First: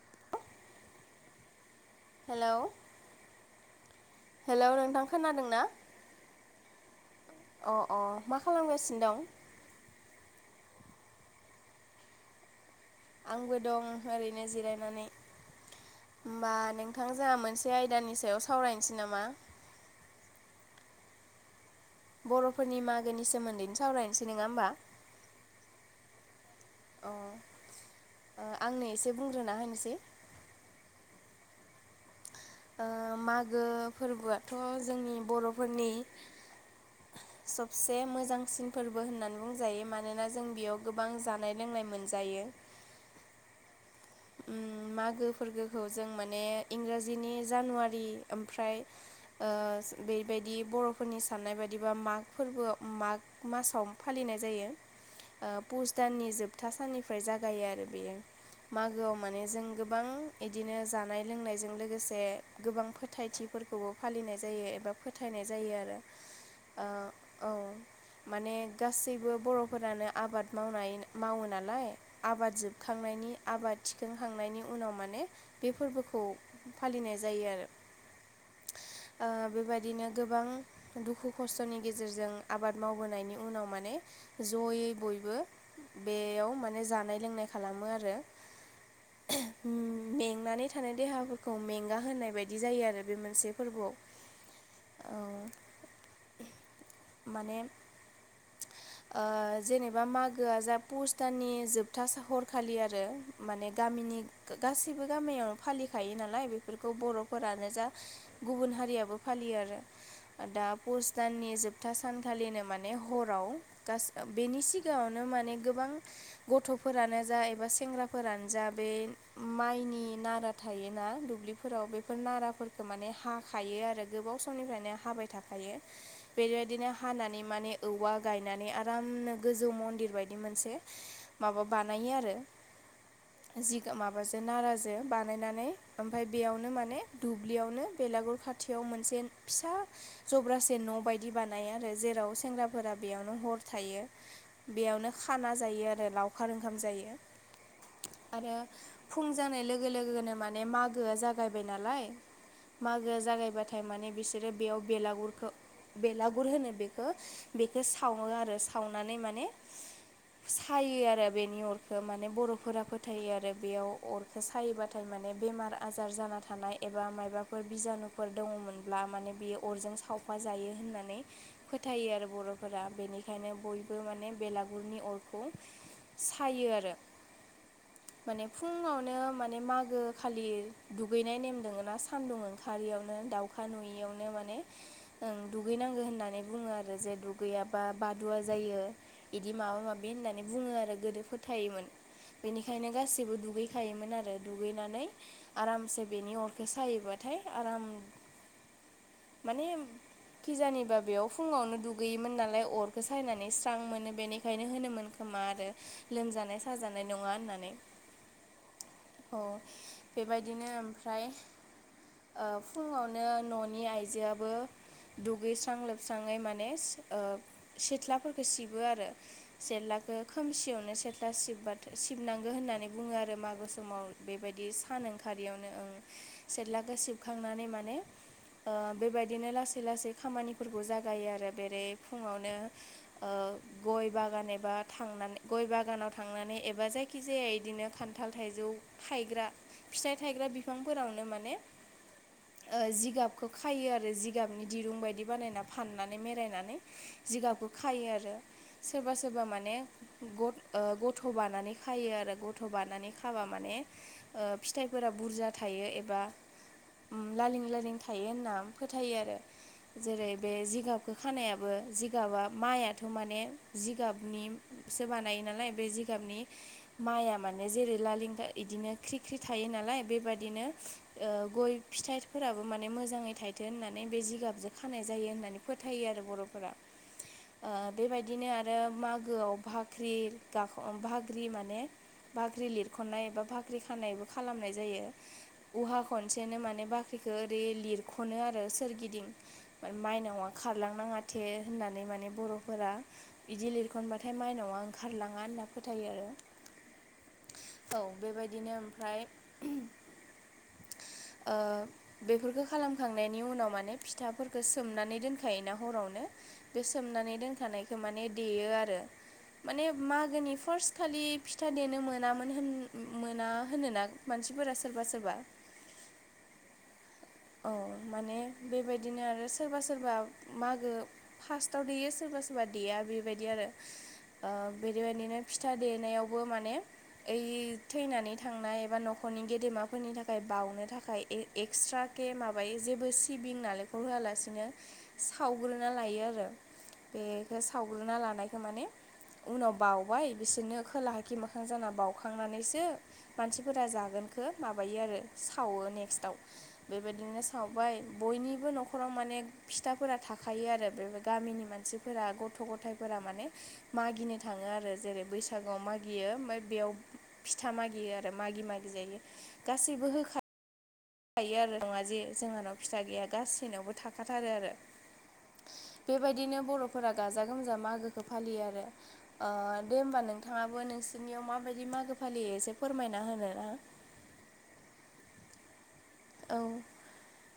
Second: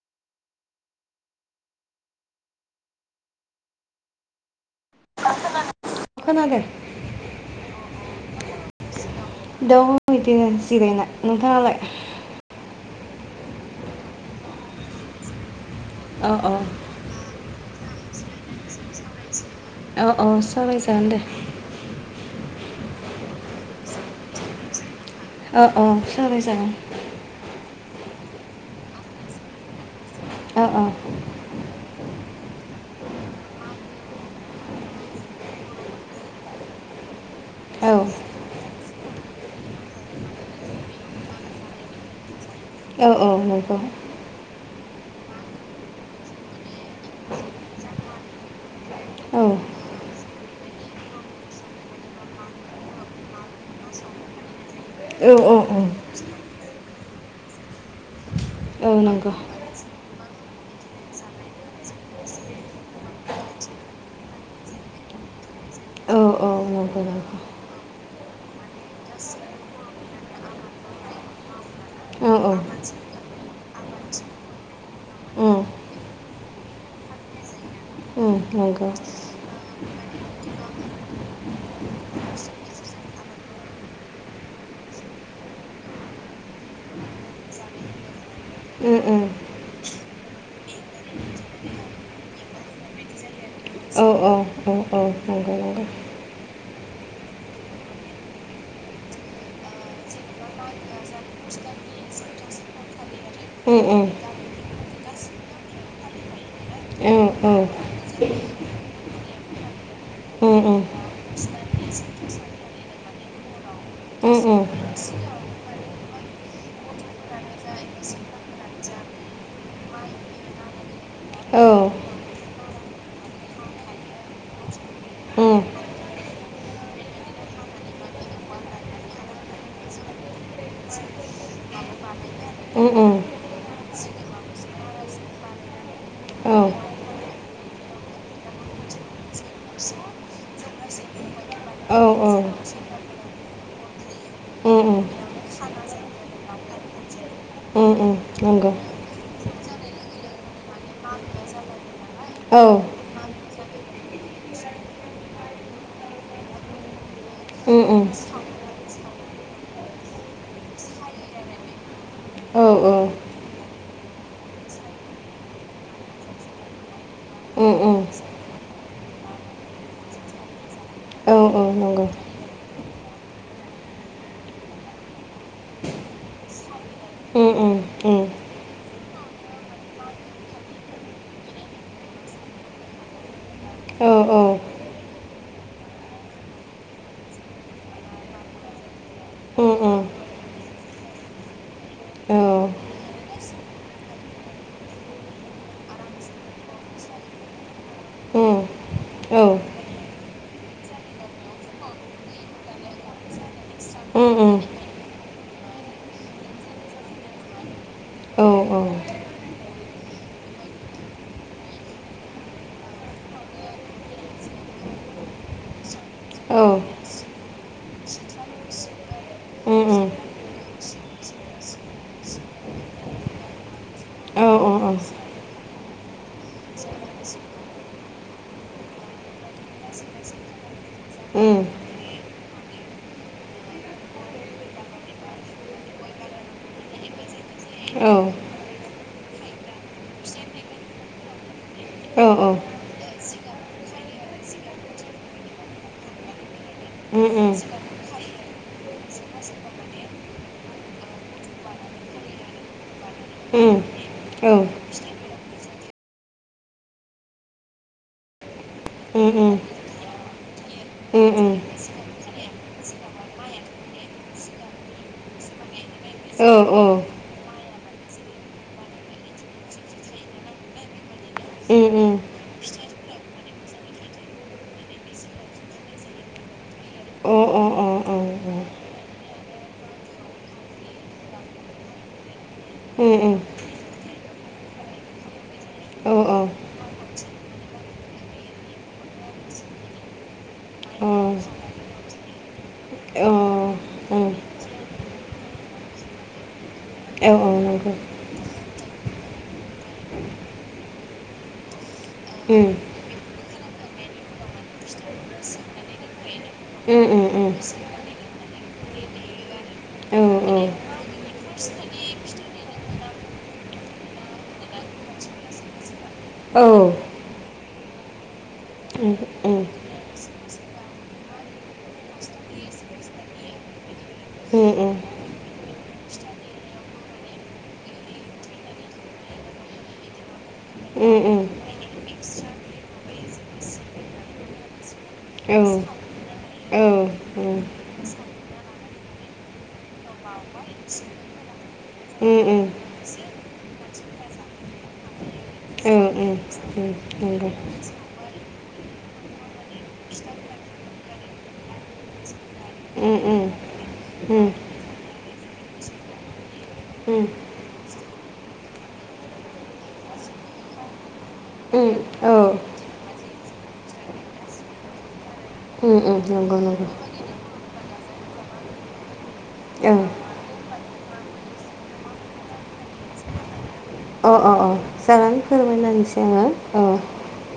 [unintelligible] Hello hello नोंथां खोनादों ना खोनादों अ अ मा खालामगासिनो दं दं बिदिनो जिरायना नोंथाङालाय आंबो दं' ओरैनो जिरायनानै औ औ होमबा नों नोंथां जोंहा मोनसे आयदानि सायाव सावरायनोसै नामा? औ औसावराय जागोन दे। बर'फोरनि मागोनि सोमोन्दैनो सावरायनोसै नोङा होमबा? अ अ सावराय जागोन। अ ओ आंनो एसे बुंग्रोना होनोसै। ओ ओ। ओ मागो फोरबोआथ' जोंनि बर'फोरनि औ सबसे मोजांसिन फोरबो होननानै बुंजायो मानोना जों बेयाव गोबां जानाय लोंनाय मोनजायो। औ औ नंगौ। उम मागो फोरबोखौ जों माने इंराजिनि जानुवारि ओमफ्राय औ ओ बेबायदि बर'फोरनि साननाय बायदिबा माग फोरबो माग मासाव फालिनाय जायो। औ ओ औ पुस दाननि जोबथा साननिफ्राय जागायो आरो बेयो। औ मागोआव नंगौ माने जों गोबां इदिनो जानाय लोंनायजों लोगोसे गोबां फोथायथिफोरखौबो फालिनाय जायो एबा फोथायनाय जायो आरो औ औ नंगौ ओ औ। नंगौ माने गासैबो बर'फोरानो आबाद मावनाय मावो नालाय। औ औ आबाद जोबखांनायनि आबाद थिखांखांनायनि उनाव माने उम बे फोरबोखौ फालिनाय जायो आरो। उम नंगौ। ओ बेबायदिनो गोबां दुखु खस्थ'नि गेजेरजों आबाद मावबोनायनि उनाव माने जयै बयबो बेयाव माने जानाय लोंनाय खालामो आरो। उम उम। उम मेंनानै थानाय देहाफोरखौ मेंगा होनाय बायदि जायो आरो बे मोनसे फोरबोआव। औ औ औ औ नंगौ माने ओ जेनेबा मागोआ जा पुस दाननि जोबथा सा हरखालि आरो। माने नंगौ उम उम गामिनि गासैबो गा-गामियावनो फालिखायो नालाय बेफोरखौ उम बर'फोरानो जा गुबुन हारियाबो फालियो आरो दा उम पुस दाननि जोब बथा सानखालिनो माने हराव गास उम बेनि उम सिगाङावनो माने गोबां गथ'फोरानो जा एबा सेंग्राफोरानो जा बे माइनि नारा थायोना दुब्लिफोराव बेफोर नाराफोरखौ माने हाखायो आरो गोबाव समनिफ्रायनो हाबाय औ थाखायो। बेबायदिनो हानानै माने औवा गायनानै आरामनो गोजौ मन्दिर बायदि मोनसे माबा बानायो आरो। उम उम। जिगा माबाजों नाराजों बानायनानै ओमफ्राय औ बेयावनो माने दुब्लियावनो बेलागुर खा खाथियाव मोनसे फिसा जब्रासे न' बायदि बिदि बानायो औ आरो जेराव सेंग्राफोरा बेयावनो हर थायो। उम उम बेयावनो खाना जायो आरो लावखार ओंखाम जायो। उम उम आरो नंगौ फुं जानाय लोगो लोगोनो माने मागोआ जागायबाय नालाय औ। मागोआ जागायबाथाय माने बिसोरो बेयाव बेलागुरखौ बेलागुर होनो बेखौ उम बेखौ उम सावो आरो सावनानै माने सायो आरो बेनि अ'रखौ माने औ बर'फोरा फोथायो आरो बेयाव अ'र सायोबाथाय माने बेमार आजार जाना थानाय एबा माइबाफोर उम उम बिजानुफोर दङ'मोन लम्बा माने बियो अ'रजों सावफा जायो होननानै औ औ नंगौ फोथायो आरो बर'फोरा बेनि ओंखायनो बयबो माने बेलागुरनि अरखौ सायो आरो। उम उम। उम [unintelligible] माने फुङावनो माने मागो खालि दुगैनाय नेम दोङो ना सान्दुं ओंखारियावनो दाउ खा औ औ नुयियावनो माने ओं। दुगैनांगौ होननानै बुङो आरो जे दुगैयाबा बादुवा जायो। इदि उम औ उम औ उम औ उम माबा उम माबि होननानै बुङो आरो गोदो फोथायोमोन। बेनिखायनो गासिबबो दुगैखायोमोन आरो दुगैनानै आरामसे बेनि अरखै सायहैबाथाय आराम मानेम खिजानिबा बेयाव फुङावनो दुगैयोमोन नालाय अरखौ सायनानै स्रां मोनो बेनिखायनो होनोमोन खोमा आरो। लोमजानाय साजानाय नङा होननानै। औ औ। औ बेबायदिनो ओमफ्राय। ओ फुङावनो न'नि आइजोयाबो दुगैस्रां लोबस्राङै माने सिद ओ सिथ्लाफोरखौ सिबो आरो। जेललाखौ खोमसियावनो सेथ्ला सिबबाथो सिबनांगौ होननानै बुङो आरो मागो समाव। औ बेबायदि औ सान ओंख खारियावनो ओं सेललाखौ सिबखांनानै माने ओ बेबायदिनो लास लासै खामानिफोरखौ जागायो आरो उम बेरे फुङावनो। ओ गय बागान एबा थांनानै गय बागानाव थांनानै एबा जाय खिजेया इदिनो औ खान्थाल थाइजौ थायग्रा फिथाइ थायग्रा बिफांफोरावनो माने औ औ। ओ जिगाबखौ खायो आरो जिग गाबनि दिरुं बायदि बानायना फाननानै मेरायनानै उम उम जिगाबखौ खायो आरो। सोरबा सोरबा माने गद ओ गथ' बानानै खायो आरो गथ' बानानै खा हाबा माने उम ओ औ फिथाइ फोरा बुरजा थायो एबा उम लालिं लालिं थायो होनना फोथायो उम आरो। जेरै बे जिगाबखौ उम उम खानायाबो जिगाबा माइआथ' माने जिगाबनि सो बानायो नालाय बे जिगाबनि औ औ माइआ मान ने जेरै लालिंथा इदिनो ख्रि ख्रि थायो नालाय बेबादिनो। ओ गय उम उम फिथाइफोराबो माने मोजाङै थाय थो होननानै बे जिगाबजों खानाय जायो होननानै फोथायो आरो बर'फोरा। अ ओ बेबायदिनो आरो उम मागोआव फाख्रि गाख बाख्रि माने बाख्रि लिरख'नाय उम एबा फा औ औ [unintelligible] खनो आरो सोरगिदिं। माइनावा खारलांनाङाथे अ होननानै माने बर'फोरा। अ बिदि उम लिरखनबाथाय माइनावआ ओंखारलाङा होनना फोथायो आरो। औ औ नंगौ। बेबायदिनो ओमफ्राय ओ बेफोरखौ खालाम खांनायनि उनाव माने फिथाफोरखौ सोमनानै दोनखायोना हरावनो बे सोमनानै दोनखानाय सोममाने देयो आरो। माने मागोनि फार्स्ट खालि फिथा देनो मोनामोन होन मोना होनोना। मानसिफोरा सोरबा सोरबा। औ। औ माने बेबायदिनो आरो सोरबा सोरबा मागो फार्स्टआव देयो सोरबा सोरबा देया बेबायदि आरो। ओ बेदिबायदिनो फिथा देनायावबो माने यै थैनानै थांनाय एबा न'खरनि गेदेमाफोरनि थाखाय बावनो थाखाय ए एक्स्रा। के माबायो जेबो सिबिं नालेंखर होआलासिनो सावग्रोना लायो आरो। उम बेखौ सावग्रोना लानायखौ माने उनाव बावबाय बिसोरनो खोला खि मोखां जाना उम उम बाउखांनानैसो मानसिफोरा जागोनखौ माबायो आरो सावो ओं नेक्स्टआव बेबायदिनो ओं सावबाय बयनिबो न'खराव माने फिथाफोरा थाखायो आरो बे गामिनि मानसि फोर गथ' गथायाइफोरा नंगौ ओम माने मागिनो ओम थाङो आरो जेरै बैसागुआव मागियो ओमफ्राय बेयाव फिथा मागियो आरो मागि मागि जायो गासैबो होखाखायो आरो नङा जे ओम औ जोंहानाव फिथसा गैया गाससिनावबो थाखाथारो आरो ओम ओम नंगौ बेबायदिनो नंगौ बर'फोरा गाजा गोमजा मागोखौ फालियो आरो दे ओं होमबा नोंथाङाबो नोंसोरनियाव माबायदि मागो फालियो एसे फोरमायना होनो ना अ अ अ सार आं फोरमायनानैसै आंङो औ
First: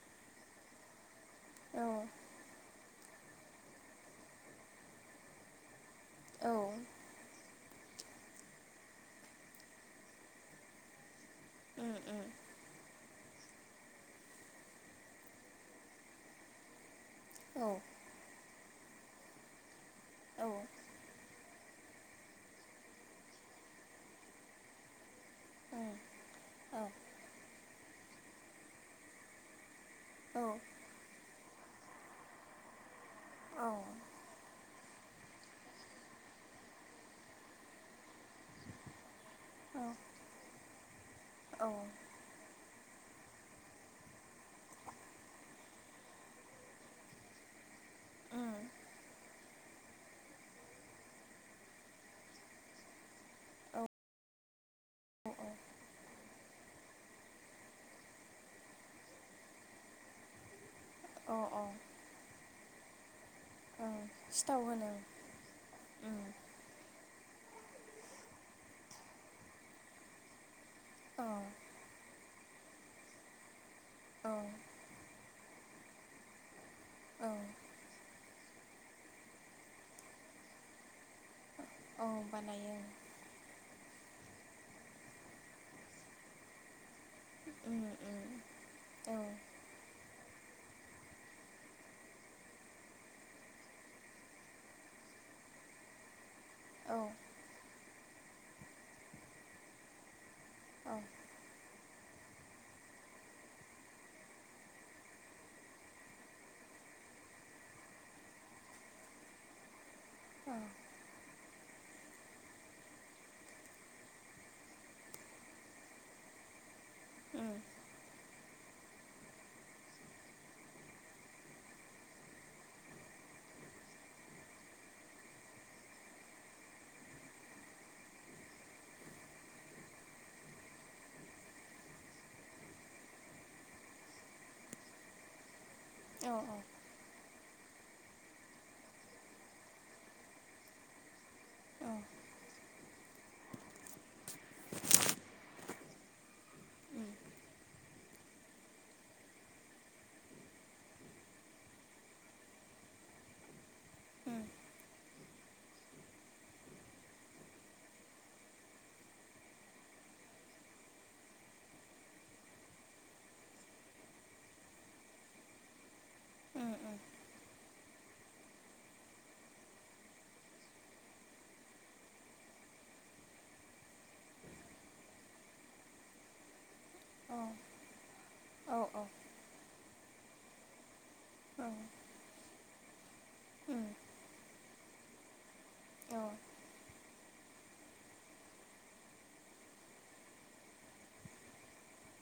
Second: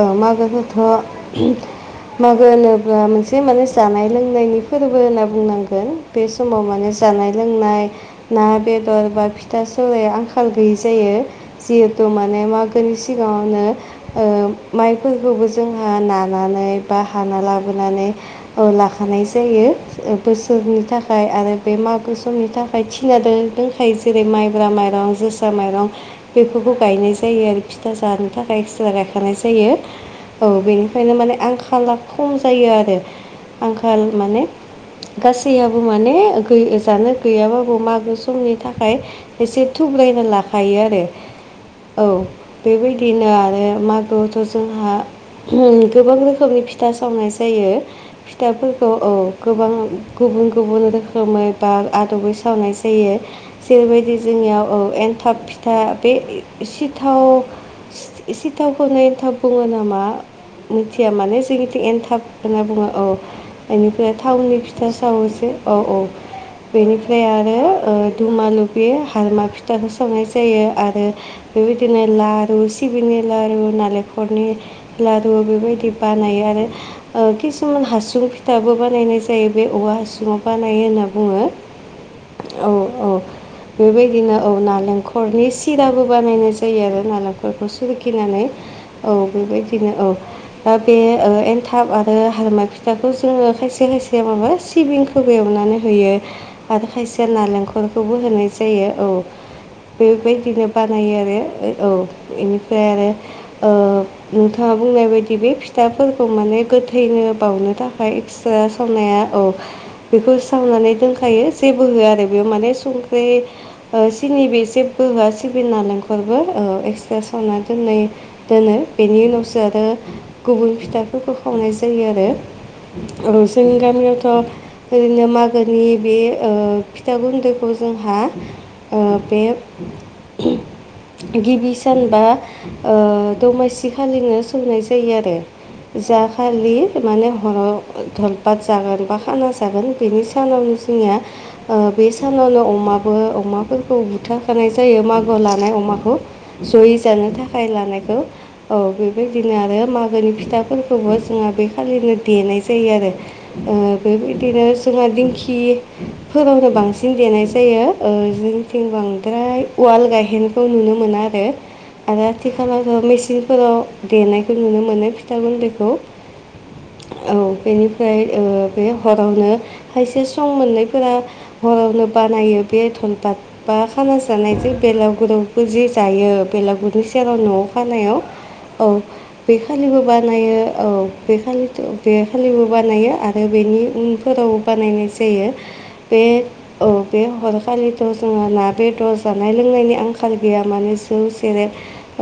औ मागोखौथ' औ मागो होनोब्ला मोनसे माने जानाय लोंनायनि फोरबो होनना बुंनांगोन बे औ समाव माने जानाय लोंनाय ना बेदर बा फिथा सौल आंखाल गैयै जायो उम जिहेथु उम माने म सिगाङावनो माइफोरखौबो जोंहा नानानै बा हाना औ लाबोनानै लाखानाय जायो उम बोसोरनि थाखाय आरो बे मागो समनि थाखाय थिना दंखायो जेरै माइब्रा माइरं जोसा औ माइरं बेफोरखौ गायनाय ज जायो आरो फिथा जानो थाखाय सिथला गायखानाय जायो औ बेनिखायनो माने आं खाला खम जायो आरो औ आंखाल माने गासैयावबो माने गोै जानो गैयाबाबो मागो समनि थाखाय एसे थुब्लायना लाखायो आरो औ औ बेबायदिनो आरो मागोआवथ' जोंहा गोबां रोखोमनि फिथा सावनाय जायो उम फिथाइफोरखौ औ गोबां गुबुन गुबुन रोखोमै बा आदबै सावनाय जायो जेरैबायदि जोंनियाव औ एनथाब फिथा बे सिथाव सिथावखौ ननायन्थाव बुङो नामा मिथिया औ माने औ औ जोंनिथ' एनथाब होनना बुङो औ ओं बेनिफ्राय थावनि सिथाव होनो फिथा सावोसै औ औ उम बेनिफ्राय आरो दुमालुब हालमा फिथाखौ सावनाय जायो आरो औ बेबायदिनो लारु सिबिंनि लारु औ नारेंखलनि लारु बेबायदि बानायो आरो औ खिसुमान हासुं फिथाबो बानायनाय जायो बे औवा हासुङाव बानायो होनना बुंङो औ औ बानायो औ बेबायदिनो औ नालेंखरनि सिराबो बानायनाय जायो आरो नालेंखरखौ उम उम सोरखिनानै औ बेबायदिनो औ बे एनथाब आरो हालमा फिथाखौ जोङो खायसे खायसे माबा सिबिंखौ खौ एवनानै होयो आरो औ खायसेया नालेंखरखौबो होनाय जायो औ बेबायदिनो बानायो आरो औ बेनिफ्राय आरो नोंथाङा बुंनाय बायदि बे फिथाफोरखौ माने गोथैनो बावनो थाखाय एक्सट्रा सावनाया औ [inaudible] बेखौ उम सावनानै दोनखायो जेबो होआ आरो बेयाव माने संख्रि सिनि बे जेबो होआ सिबिं नालेंखरबो एक्सट्रा सावना दोननाय दोनो बेनि उनावसो आरो गुबुन फिथाफोरखौ खावनाय जायो आरो औ जोंनि गामियावथ ओरैनो मागोनि बे फिथा गुन्दैखौ जोंहा ओ बेे [inaudible] गिबि सानबा दमासि खालिनो सौनाय जायो आरो औ जाखालि माने हराव धलपात जागोन बा खाना जागोन बेनि सानावनो जोंनिया ओ बे उम सानावनो अमाबो अमाफोरखौ बुथाराखानाय जायो मागो लानाय अमाखौ जयै जानो थाखाय लानायखौ औ बेबायदिनो आरो मागोनि फिथाफोरखौबो जोंहा बेखालिनो देनाय जायो आरो। ओ‌ बेबायदिनो जोंहा दिंखि फोरावनो बांसिन देनाय जायो ओ जोंथिं बांद्राय उवाल गायहेनखौ नुनो मोना आरो। आरो आथिखालावथ' मेचिनफोराव देनायखौ नुनो मोनो फिथा गुन्दैखौ उम उम औ बेनि ओमफ्राय ओ बे हरावनो खायसे सं मोननायफोरा हरावनो बानायो बे बाद बा खाना जानायजों बेंलागुरयावबो जि जायो बेंलागुरनि सेराव औ न'आव खानायाव औ औ‌। बेखालिबो बानायो औ औ औ बेखालिथ' बे खालिबो बानायो आरो बेनि उम, उनफोरावबो बानायनाय जायो। औ बे औ बे हरखालिथ' जोंहा ना बेदर जानो जानाय लोंनायनि आंखाल गैया माने जौ सेरेब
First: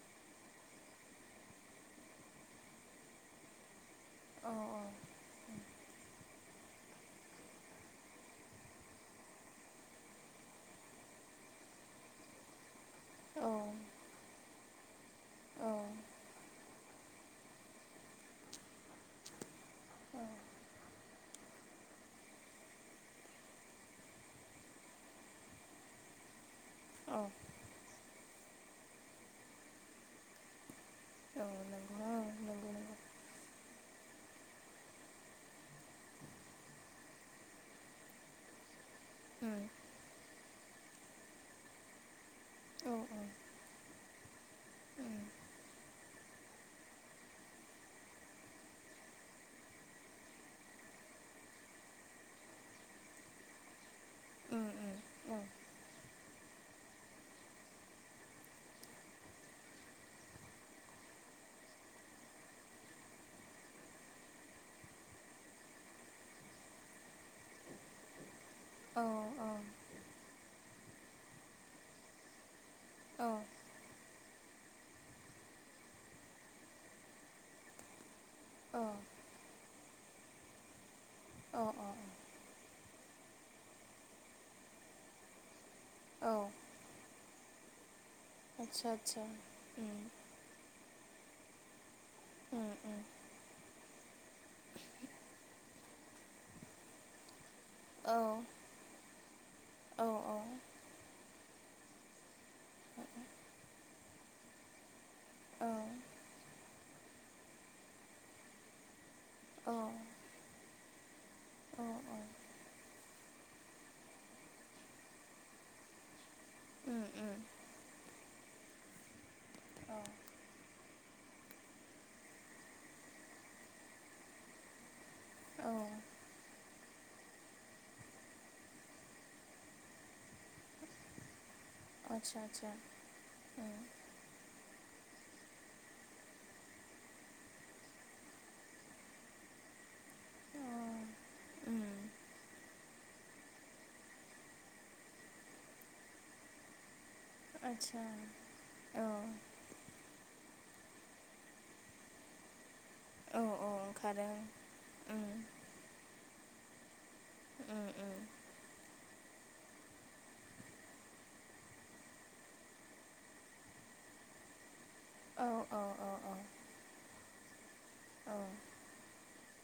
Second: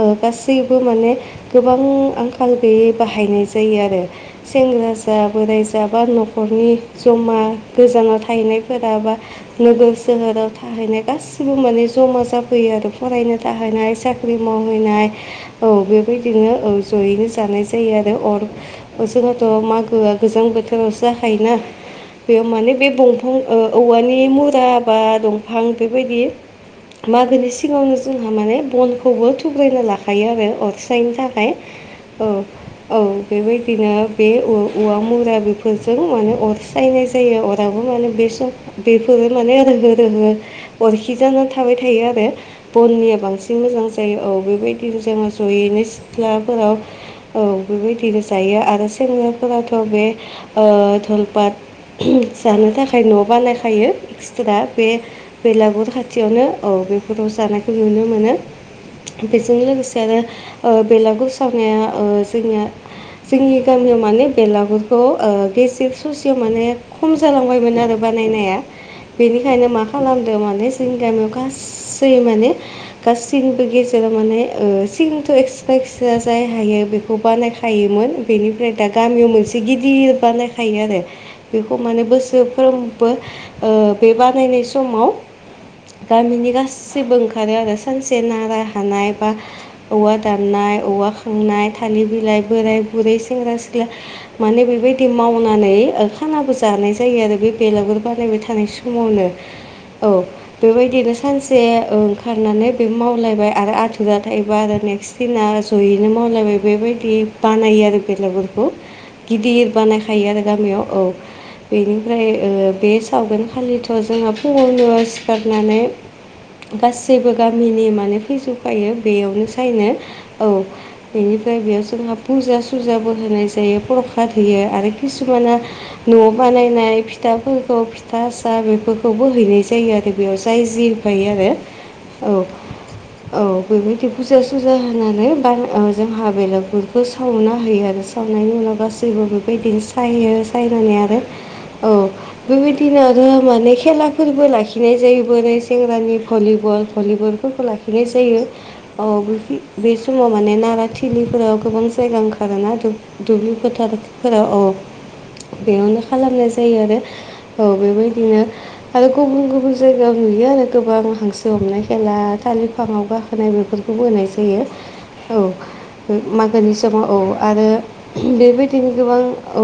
ओ गासैबो माने गोबां आंखाल गैयै बाहायनाय जायो आरो। औ सेंग्रा जा बोराय जा बा न'खर नखरनि जमा गोजानाव थाहैनायफोरा बा नोगोर सोहोराव थाहैनाय गासिबो माने ज'मा जाफैयो आरो फरायनो थाहैनाय साख्रि मावहैनाय औ बेबायदिनो औ। जयैनो जानाय जायो आरो अर जोंहाथ' मागोआ गोजां बोथोरावसो जाखायोना बेयाव माने बे दंफां ओ औवानि मुरा बा दंफां बेबायदि औ मागोनि सिगाङावनो जोंहा माने बनखौबो थुग्रायना लाखायो आरो अर नो औ थाखाय नंगौ औ नंगौ नंगौ औ बेबायदिनो बे औ औवा मुरा बेफोरजों माने अर स्रायनाय जायो अरावबो माने बे सम बेफोरो उम माने रोहो रोहो अरखि जानो थाबाय थायो आरो औ बननिया औ बांसिन मोजां जायो औ बेबायदिनो उम जोङो जयैनो सिथ्लाफोराव औ बेबायदिनो जायो आरो सेंग्राफोराथ' बे ओ धलपात जानो थाखाय न' बानायखायो एक्सट्रा उम बे उम बेलागुर खाथि खाथियावनो औ बेफोराव जानायखौ नुनो मोनो। बेजों लोगोसे आरो बेलानगुर सावनाया जोंनिया जोंनि गामियाव माने बेलांगुरखौ ओ बेसेक ससेयाव माने खम जालांबायमोन आरो बानायनाया औ बेनिखायनो मा खालामदों माने जोंनि गामियाव गासै माने औ गासिमबो गे फोर माने ओ सिंथ' एक्सट्रा-एक्सट्रा जाय हायो बेखौ बानायखायोमोन। बेनिफ्राय दा गामियाव मोनसे गिदिर बानायखायो आरो औ बेखौ माने बोसोरफ्रोम बो ओ बे बानायनाय समाव औ गामिनि गासैबो ओंखारो आरो सानसे नारा आतसा हानाय आतसा बा औ आतसा औवा औ दाननाय औवा खांनाय थालिर बिलाइ बोराय आतसा बुरै सेंग्रा-सिख्ला माने बेबायदि मावनानै ओ खानाबो जानाय जायो आरो बे बेलांगुर बानायबाय थानाय समावनो औ बेबायदिनो सानसे ओंखारनानै बे मावलायबाय आरो आथुरजाथायाइबाय आरो नेक्स्ट सिना सयैनो मावलायबाय बेबायदि बानायो आरो बेलाफोरखौ [inaudible] गिदिर बानाय खा थायो आरो गामियाव औ बेनिफ्राय ओ बे सावगोन खालिथ' जोंहा फुं फुंआव सिखारनानै गासैबो गामिनि माने फैजोबखायो बेयावनो साइनो औ बेनिफ्राय बेयाव जोंहा फुजा सुजाबो होनाय जायो प्रखाद होयो आरो किसुमाना न' बानायनाय फिथाफोरखौ फिथा सा बेफोरखौबो हैनाय जायो आरो बेयाव जाय जि होफायो आरो औ आतसा-आतसा। औ बेबायदि फुजा-सुजा होनानै बा ओ जोंहा बेलागुरखौ सावना होयो आरो। सावनायनि उनाव गासैबो बेबायदिनो सायो सायनानै औ आरो उम औ बेबायदिनो आरो माने खेला फोरबो लाखिनाय जायो बो नै सेंग्रानि भलिबल भलिबल। फोरखौ लाखिनाय आदसा जायो औ बे बे समाव माने नाराथिलिफोराव गोबां जायगा ओंखारोना दु दुब्लि औ ओंखारो फोथारफोराव औ उम बेयावनो खालामनाय जायो आरो औ उम उम बेबायदिनो आरो गुबुन-गुबुन जायगायाव नुयो आरो गोबां हांसो हमनाय खेला थाालिर फाङावबा गा खोनाय बेफोरखौबो होनाय जायो। औ औ-औ। मागोनि समाव औ आरो बेबायदिनो गोबां औ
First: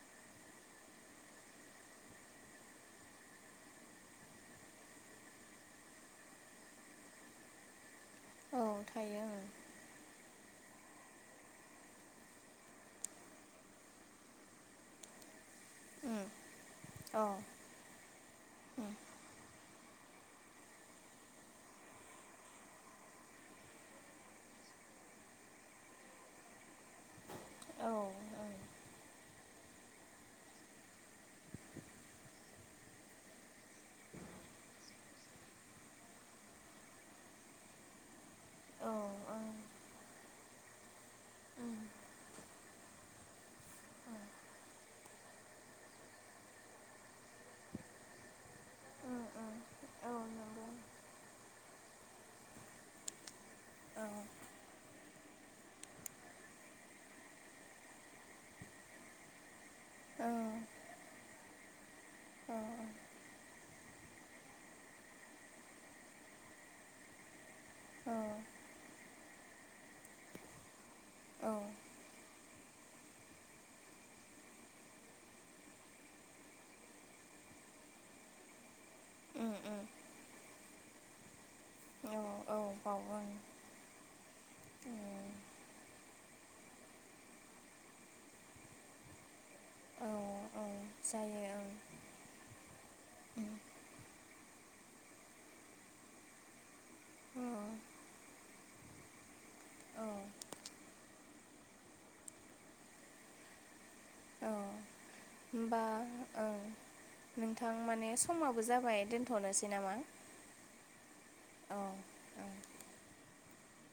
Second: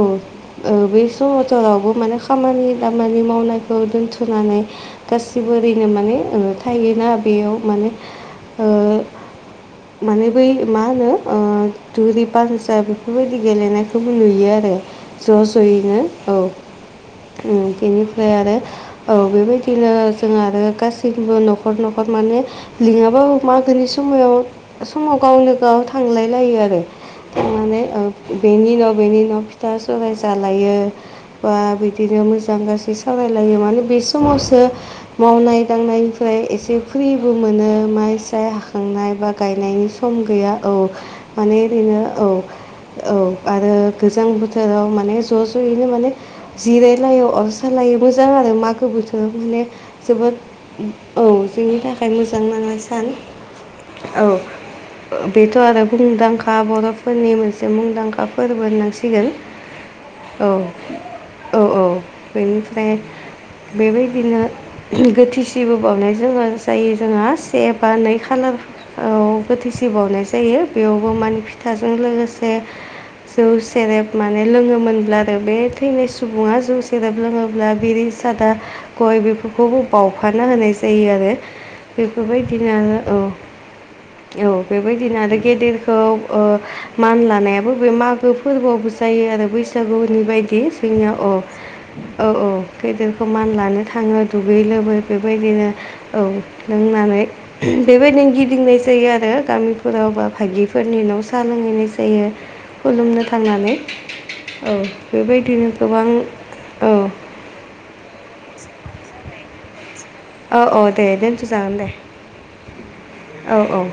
ओ बै समावथ' रावबो माने खामानि दामानि मावनायखौ दोनथ' सुनानै गासिबो ओरैनो माने थायोना बेयाव माने न'आव ओ थायो आङो। माने बै मा होनो ओ दुरि पानसा बेफोरबायदि गेलेनायखौबो नुयो आरो ज'-ज' यैनो ओं औ औ बेनिफ्राय आरो औ बेबायदिनो जों आरो गासैबो न'खर-न'खर माने लिङाबाबो मागोनि समायाव समाव गावनो गाव थांलाय लायो आरो। थांनानै ओ ओं औ बेनि न'-बेनि न' फिथा सराय जालायो। बा बिदिनो मोजां गासै सावरायलायो मानो बे समावसो मावनाय दांनायनिफ्राय एसे फ्रिबो मोनो माइ ओं हाखांनाय बा गायनायनि सम गैया औ माने ओं ओरैनो औ औ आरो गोजां बोथोराव माने ज'-ज' यैनो माने जिरायलायो अर सायलायो मोजां आरो मागो ओं बोथोर' माने औ जोबोद नंगौ औ जोंनि थाखाय मोजां नाङा सान औ। बेथ' आरो मुंदांखा बर'फोरनि मोनसे मुंदांखा फोरबो होननांसिगोन। [unintelligible] [inaudible] औ-औ-औ बेनिफ्राय बेबायदिनो गोथैसिबो बावनाय जोङो जायो जोंहा। से एबा औ नै खालार औ गोथैसि बावनाय जायो बेयावबो माने ओम फिथाजों लोगोसे [unintelligible] [inaudible] जौ सेरेब माने लोङोमोनब्ला आरो बे थैनाय सुबुङा जौ सेरेब लोङोब्ला बिरि सादा गय बेफोरखौबो ओम बावफाना होनाय जायो आरो। औ औ बेफोरबायदिनो बाव औ। औ बेबायदिनो ओं आरो गेदेरखौ ओ मान लानायाबो बे मागो फोरबोआवबो जायो आरो औ बैसागुनि बायदि औ जोंनिया जायो औ-औ-औ। गैदेरखौ मान ओं लानो थाङो दुगै लोबै बेबायदिनो औ लोंनानै। ओम बेबायदिनो गिदिंनाय जायो आरो औ गामिफोराव बा भागिफोरनि न' सा लोंहैनाय जायो। खुलुमनो थांनानै औ बेबायदिनो होमबा गोबां ओं औ। नोंथां माने समाबो जाबाय दोनथ'नोसै नामा? औ-औ दे दोनथ'जागोन औ दे ओं औ-औ।